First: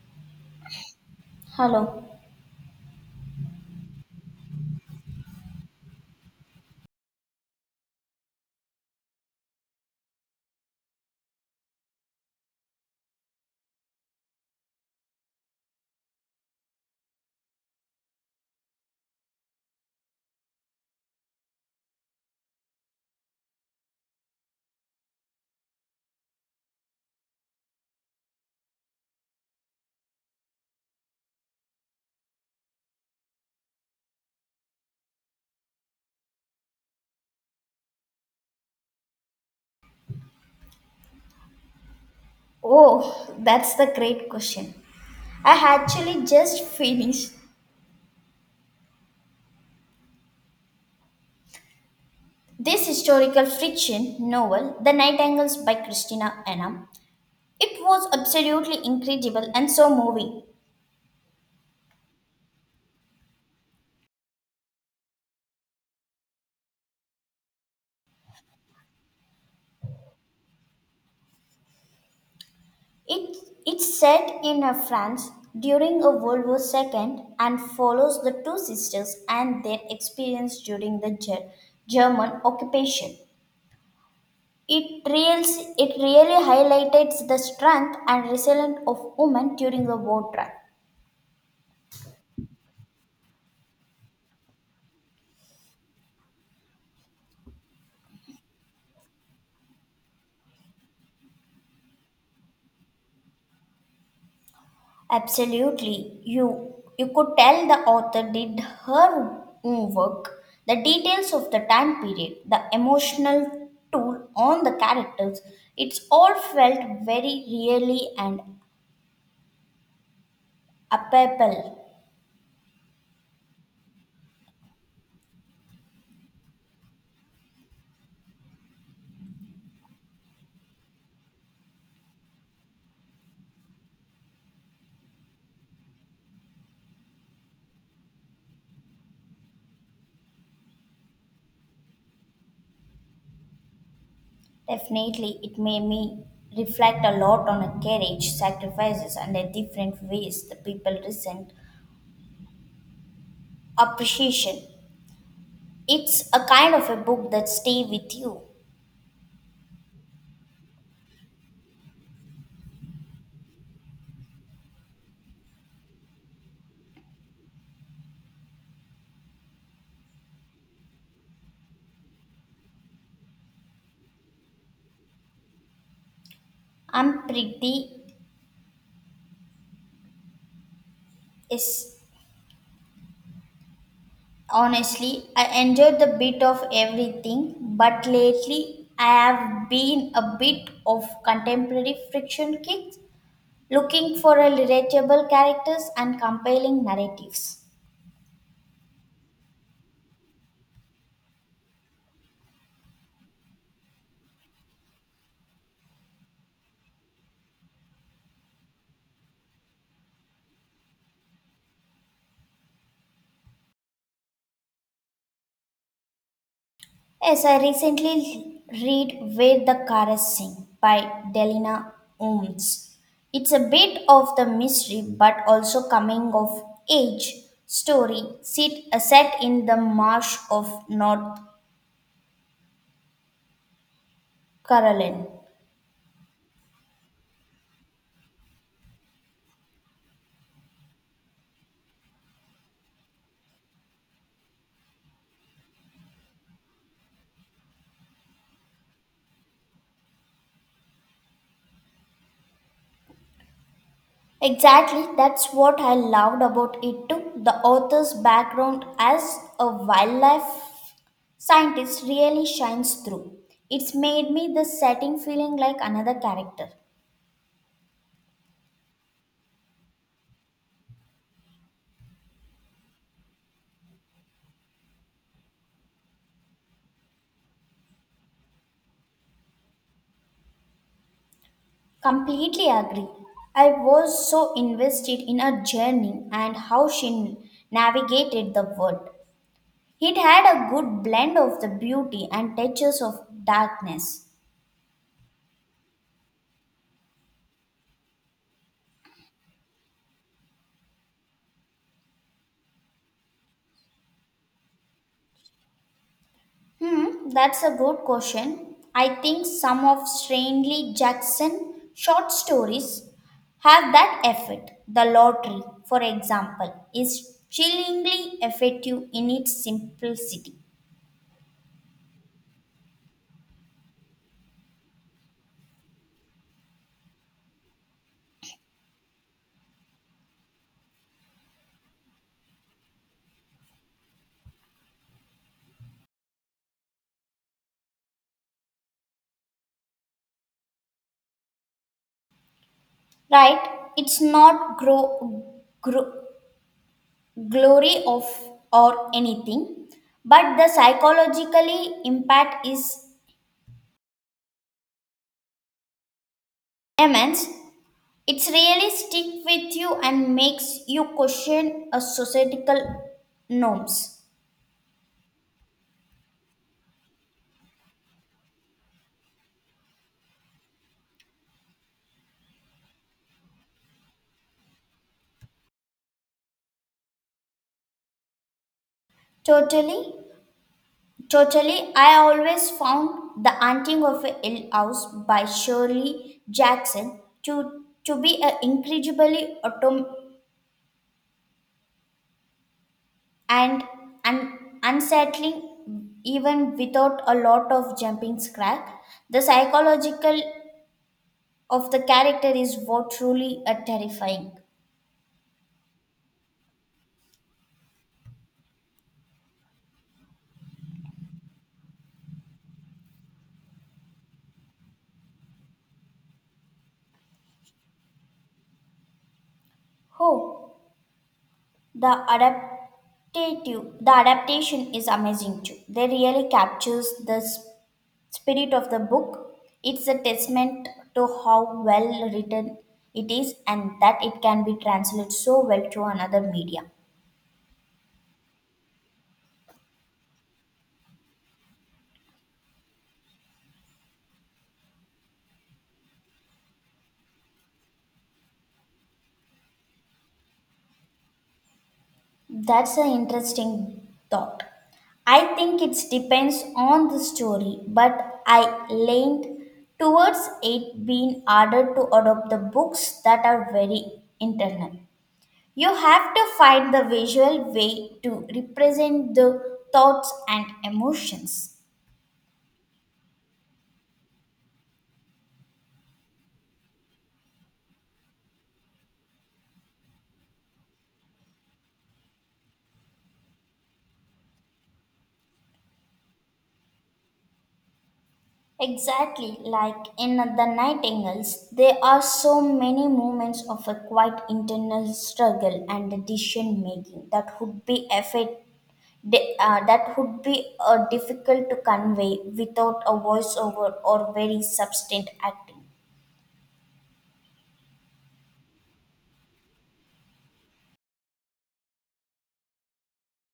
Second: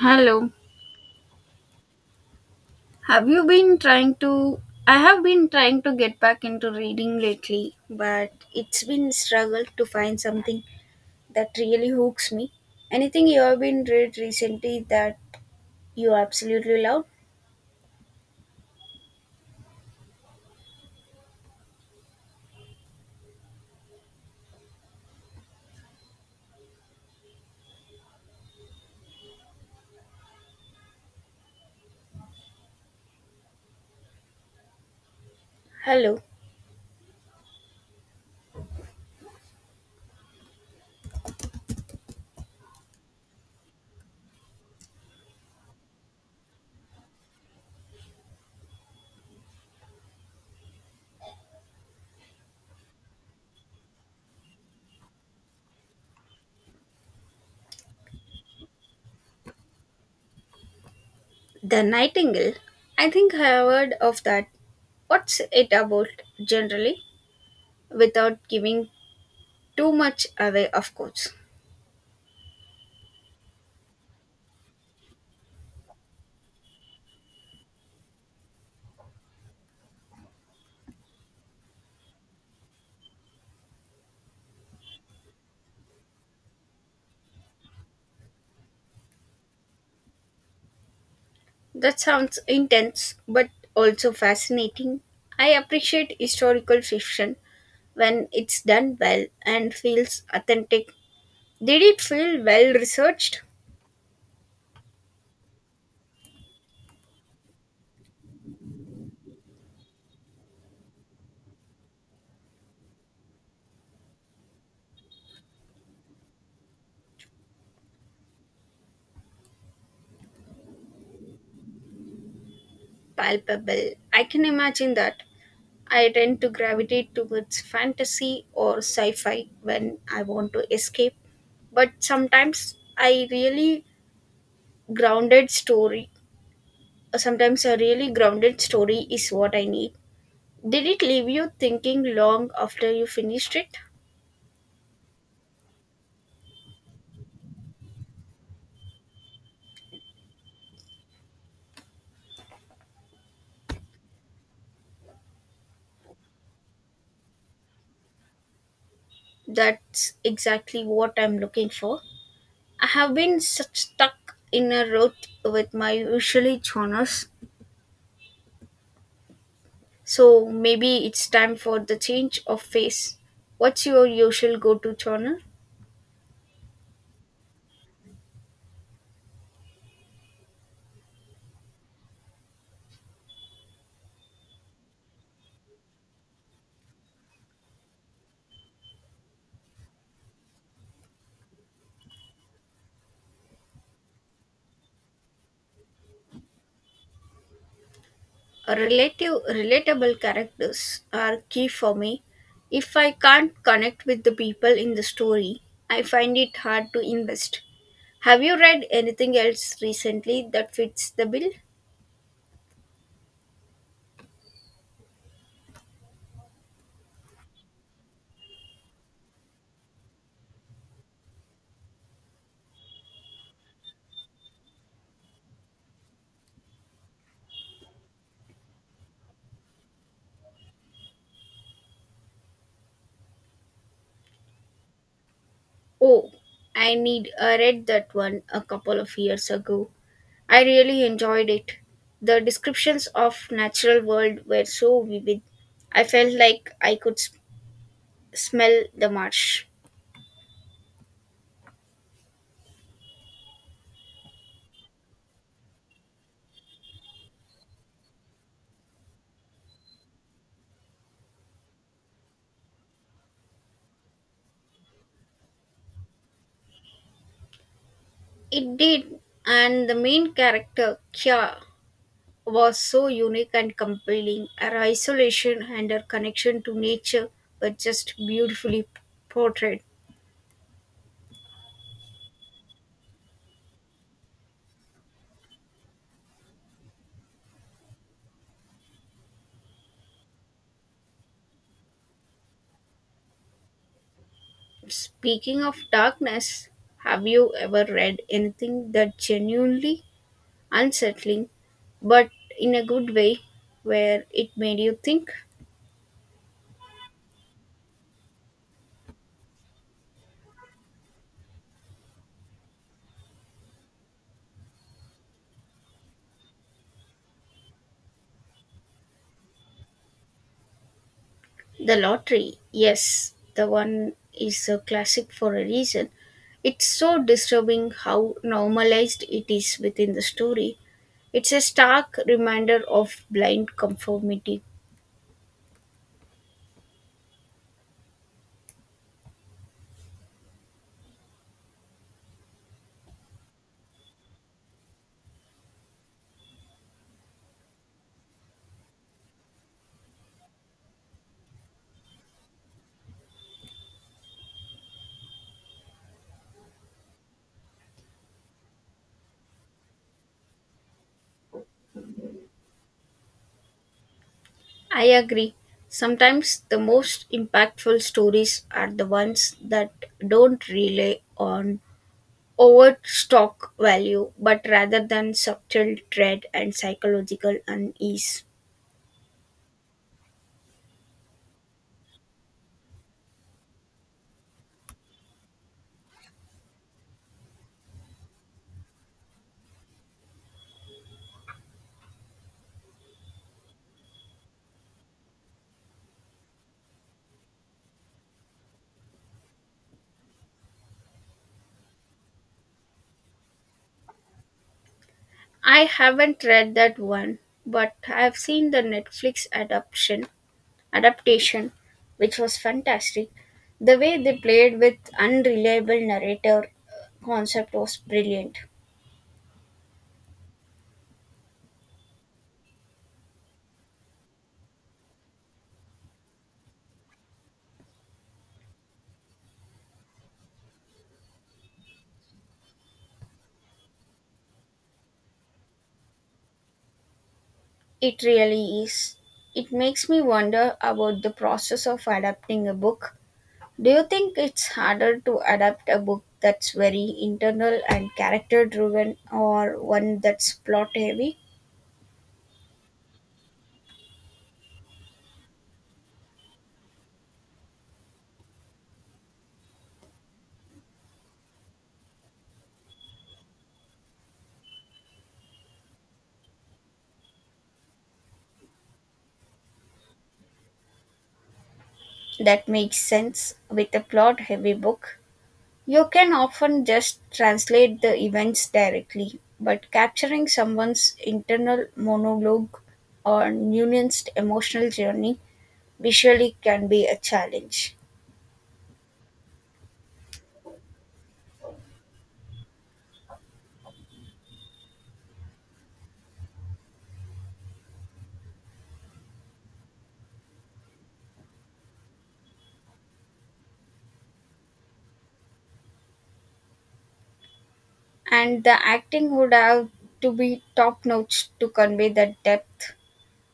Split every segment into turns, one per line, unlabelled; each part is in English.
Hello.
Hello.
Have you been trying to? I have been trying to get back into reading lately, but it's been struggle to find something that really hooks me. Anything you have been read recently that you absolutely love? Hello.
Oh, that's the great question. I actually just finished this historical fiction novel, The Nightingales by Christina Anam. It was absolutely incredible and so moving.
The Nightingale. I think I have heard of that. What's it about generally? Without giving too much away, of course.
It it's set in a France during a World War II and follows the two sisters and their experience during the German occupation. It, reals, it really highlighted the strength and resilience of women during the war.
That sounds intense but also fascinating. I appreciate historical fiction when it's done well and feels authentic. Did it feel well researched?
Absolutely. You could tell the author did her own work. The details of the time period, the emotional toll on the characters, it's all felt very really and palpable.
Palpable. I can imagine that. I tend to gravitate towards fantasy or sci fi when I want to escape, but sometimes I really grounded story. Sometimes a really grounded story is what I need. Did it leave you thinking long after you finished it?
Definitely, it made me reflect a lot on a courage, sacrifices, and the different ways the people resent appreciation. It's a kind of a book that stay with you.
That's exactly what I'm looking for. I have been such stuck in a rut with my usually genres, so maybe it's time for the change of phase. What's your usual go-to genre?
I'm pretty is Honestly, I enjoyed the bit of everything, but lately I have been a bit of contemporary friction kicks, looking for a relatable characters and compelling narratives.
Relative relatable characters are key for me. If I can't connect with the people in the story, I find it hard to invest. Have you read anything else recently that fits the bill?
Yes, I recently read Where the Chorus Sing by Delina Ooms. It's a bit of the mystery but also coming of age set in the marsh of North Carolina.
Oh, I read that one a couple of years ago. I really enjoyed it. The descriptions of natural world were so vivid. I felt like I could smell the marsh.
Exactly, that's what I loved about it too. The author's background as a wildlife scientist really shines through. It's made me the setting feeling like another character.
It did, and the main character Kya was so unique and compelling. Her isolation and her connection to nature were just beautifully portrayed.
Completely agree. I was so invested in her journey and how she navigated the world. It had a good blend of the beauty and touches of darkness.
Speaking of darkness, have you ever read anything that genuinely unsettling, but in a good way, where it made you think.
That's a good question. I think some of Strangely Jackson short stories have that effect. The lottery, for example, is chillingly effective in its simplicity.
The lottery, yes, the one is a classic for a reason. It's so disturbing how normalized it is within the story. It's a stark reminder of blind conformity.
Right? It's not glory of or anything, but the psychologically impact is immense. It's really stick with you and makes you question a societal norms.
I agree. Sometimes the most impactful stories are the ones that don't rely on overstock value, but rather than subtle dread and psychological unease.
Totally, totally. I always found the haunting of a Hill House by Shirley Jackson to be an incredibly autom and unsettling, even without a lot of jumping scare. The psychological of the character is what truly a terrifying.
I haven't read that one, but I've seen the Netflix adaptation, which was fantastic. The way they played with unreliable narrator concept was brilliant.
Oh, the adaptation is amazing too. They really captures the spirit of the book. It's a testament to how well written it is and that it can be translated so well to another media.
It really is. It makes me wonder about the process of adapting a book. Do you think it's harder to adapt a book that's very internal and character driven or one that's plot heavy?
That's an interesting thought. I think it depends on the story, but I leaned towards it being harder to adopt the books that are very internal. You have to find the visual way to represent the thoughts and emotions.
That makes sense with a plot heavy book. You can often just translate the events directly, but capturing someone's internal monologue or nuanced emotional journey visually can be a challenge.
Exactly, like in The Nightingales, there are so many moments of a quiet internal struggle and decision making that would be that would be difficult to convey without a voiceover or very substantive acting.
And the acting would have to be top notch to convey that depth.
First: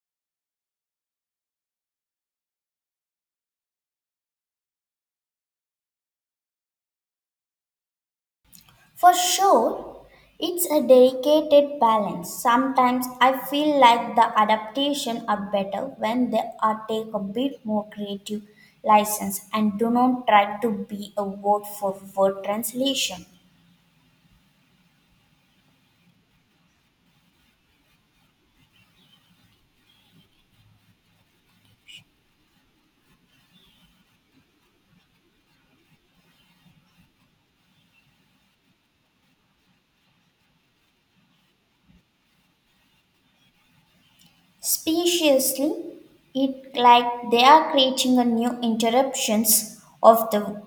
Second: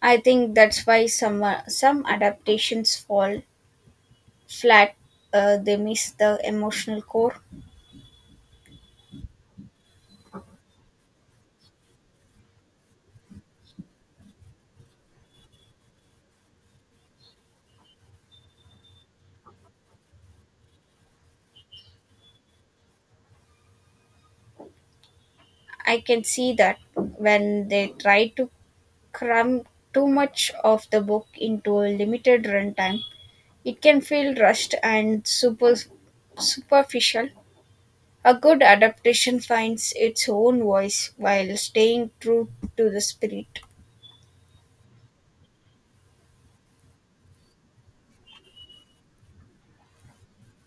I think that's why some adaptations fall flat. They miss the emotional core.
For sure, it's a delicate balance. Sometimes I feel like the adaptations are better when they are take a bit more creative license and do not try to be a word for word translation.
I can see that when they try to cram too much of the book into a limited runtime, it can feel rushed and superficial. A good adaptation finds its own voice while staying true to the spirit.
Speciously, it like they are creating a new interruptions of the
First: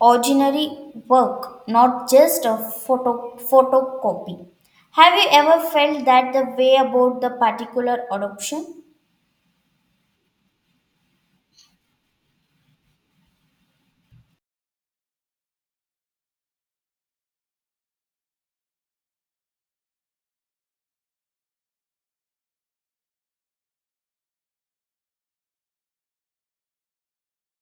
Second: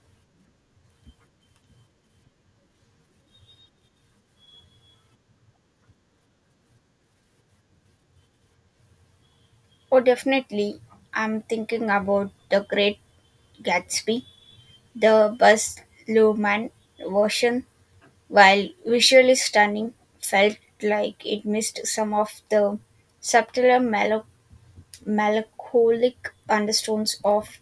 ordinary work, not just a photocopy. Have you ever felt that the way about the particular adoption?
Oh, definitely. I'm thinking about the Great Gatsby. The Baz Luhrmann version, while visually stunning, felt like it missed some of the subtler melancholic undertones of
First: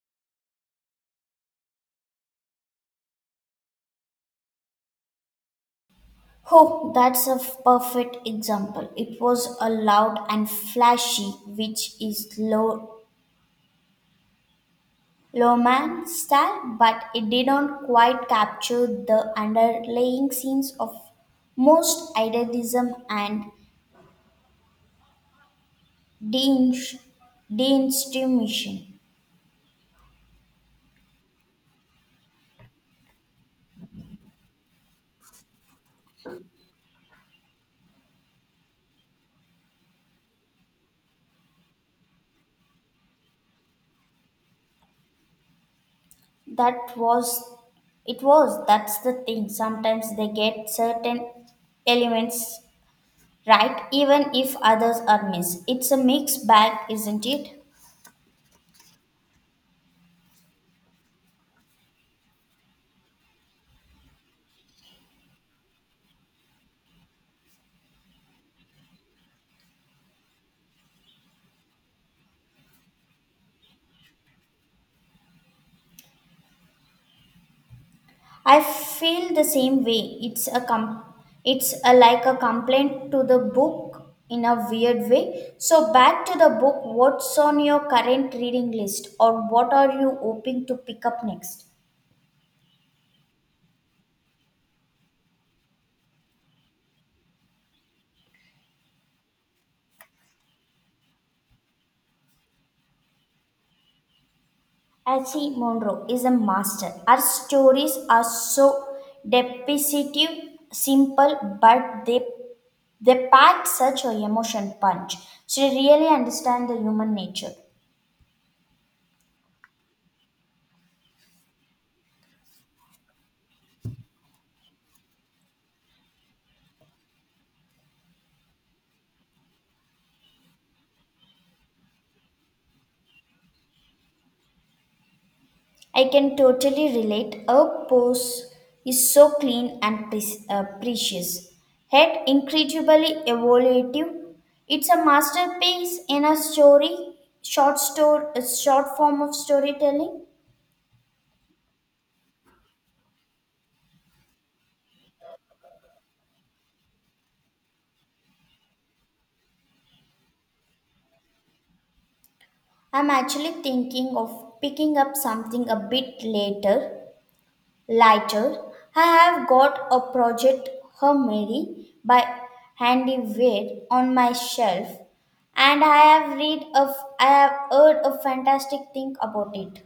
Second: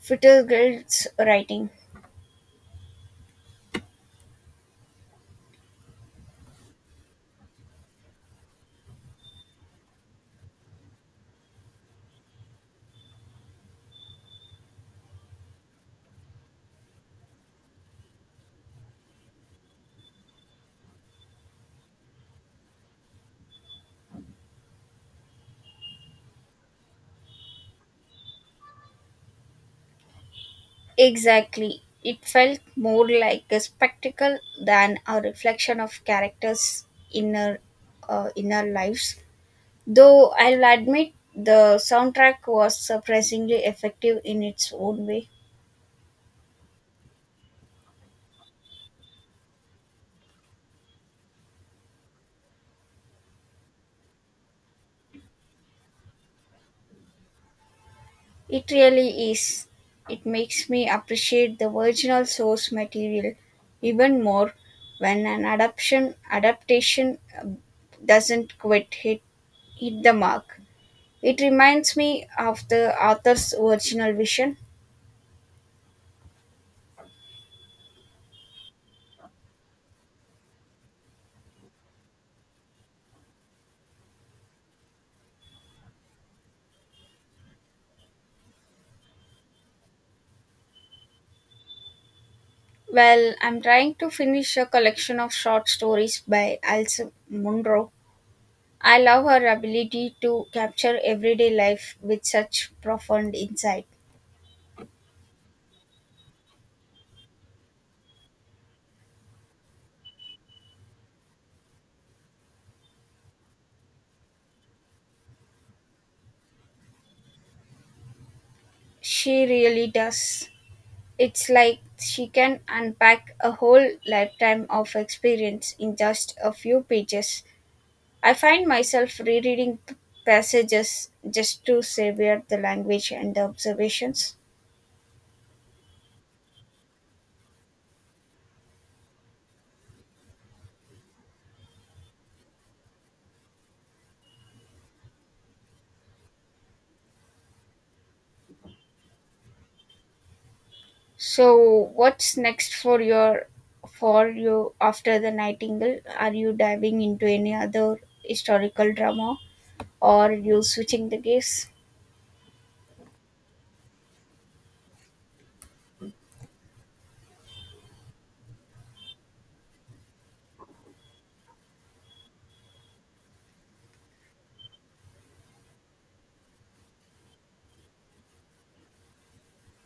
Fitzgerald's writing.
Oh, that's a perfect example. It was a loud and flashy, which is low Loman style, but it didn't quite capture the underlying scenes of most idealism and deinst- deinstitution.
Exactly. It felt more like a spectacle than a reflection of characters' inner inner lives. Though I'll admit the soundtrack was surprisingly effective in its own way.
That was it was that's the thing. Sometimes they get certain elements right, even if others are missed. It's a mixed bag, isn't it?
It really is. It makes me appreciate the original source material even more when an adaptation doesn't quite hit the mark. It reminds me of the author's original vision.
I feel the same way. It's a, like a complaint to the book in a weird way. So back to the book. What's on your current reading list, or what are you hoping to pick up next?
Well, I'm trying to finish a collection of short stories by Alice Munro. I love her ability to capture everyday life with such profound insight.
Archie Monroe is a master. Her stories are so depicative, simple, but they pack such a emotion punch. She really understands the human nature.
She really does. It's like she can unpack a whole lifetime of experience in just a few pages. I find myself rereading passages just to savor the language and the observations.
I can totally relate. Our pose is so clean and precious, yet incredibly evocative. It's a masterpiece in a short short form of storytelling.
So, what's next for your for you after the Nightingale? Are you diving into any other historical drama or you switching the gears?
I'm actually thinking of picking up something a bit Later, I have got a project Her Mary by Handy Wade on my shelf, and I have heard a fantastic thing about it.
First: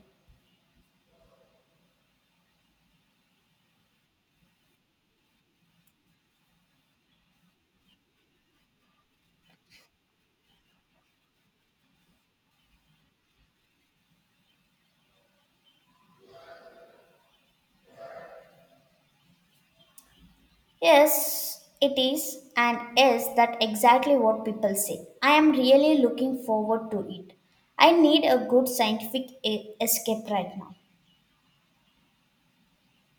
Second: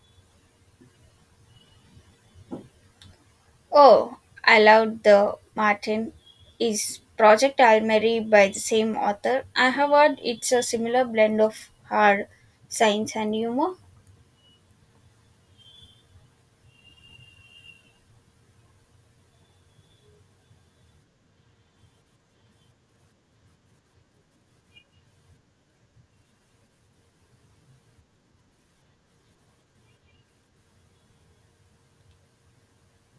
Oh, I loved the Martin is Project Almeri by the same author. I have heard it's a similar blend of hard science and humor.
Yes, it is, and is that exactly what people say. I am really looking forward to it. I need a good scientific escape right now.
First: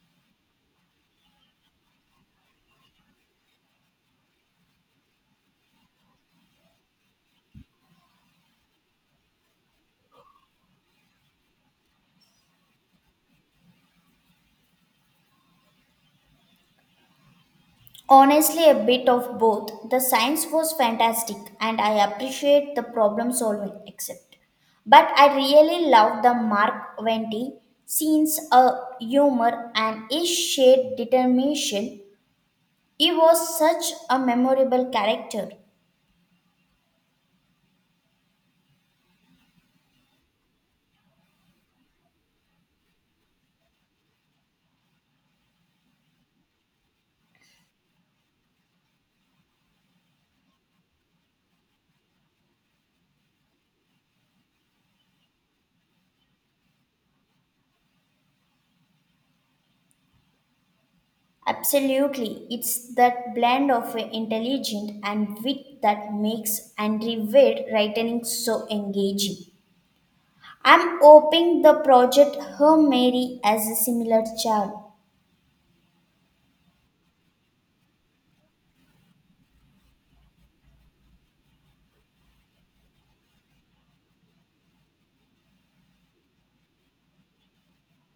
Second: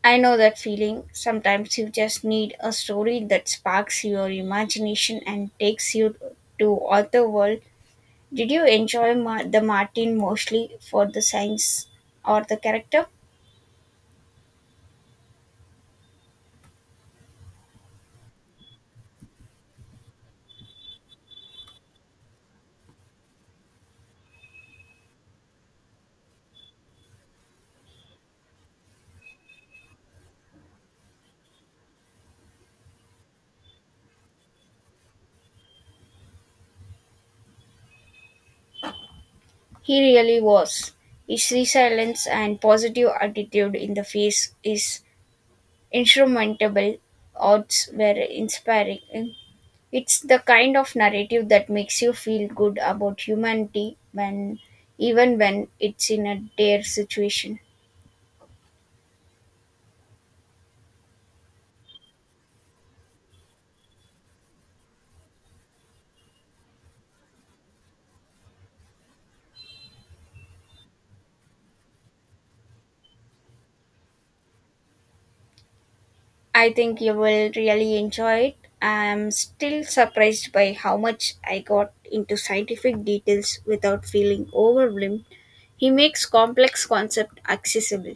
I know that feeling. Sometimes you just need a story that sparks your imagination and takes you to other world. Did you enjoy the Martin mostly for the science or the character?
Honestly, a bit of both. The science was fantastic and I appreciate the problem solving, except. But I really love the Mark Venti scenes, a humor, and his shared determination. He was such a memorable character.
He really was. His resilience and positive attitude in the face is insurmountable odds were inspiring. It's the kind of narrative that makes you feel good about humanity when even when it's in a dire situation.
Absolutely, it's that blend of intelligent and wit that makes Andrew Wade writing so engaging. I'm hoping the project Her Mary has a similar charm.
I think you will really enjoy it. I'm still surprised by how much I got into scientific details without feeling overwhelmed. He makes complex concepts accessible.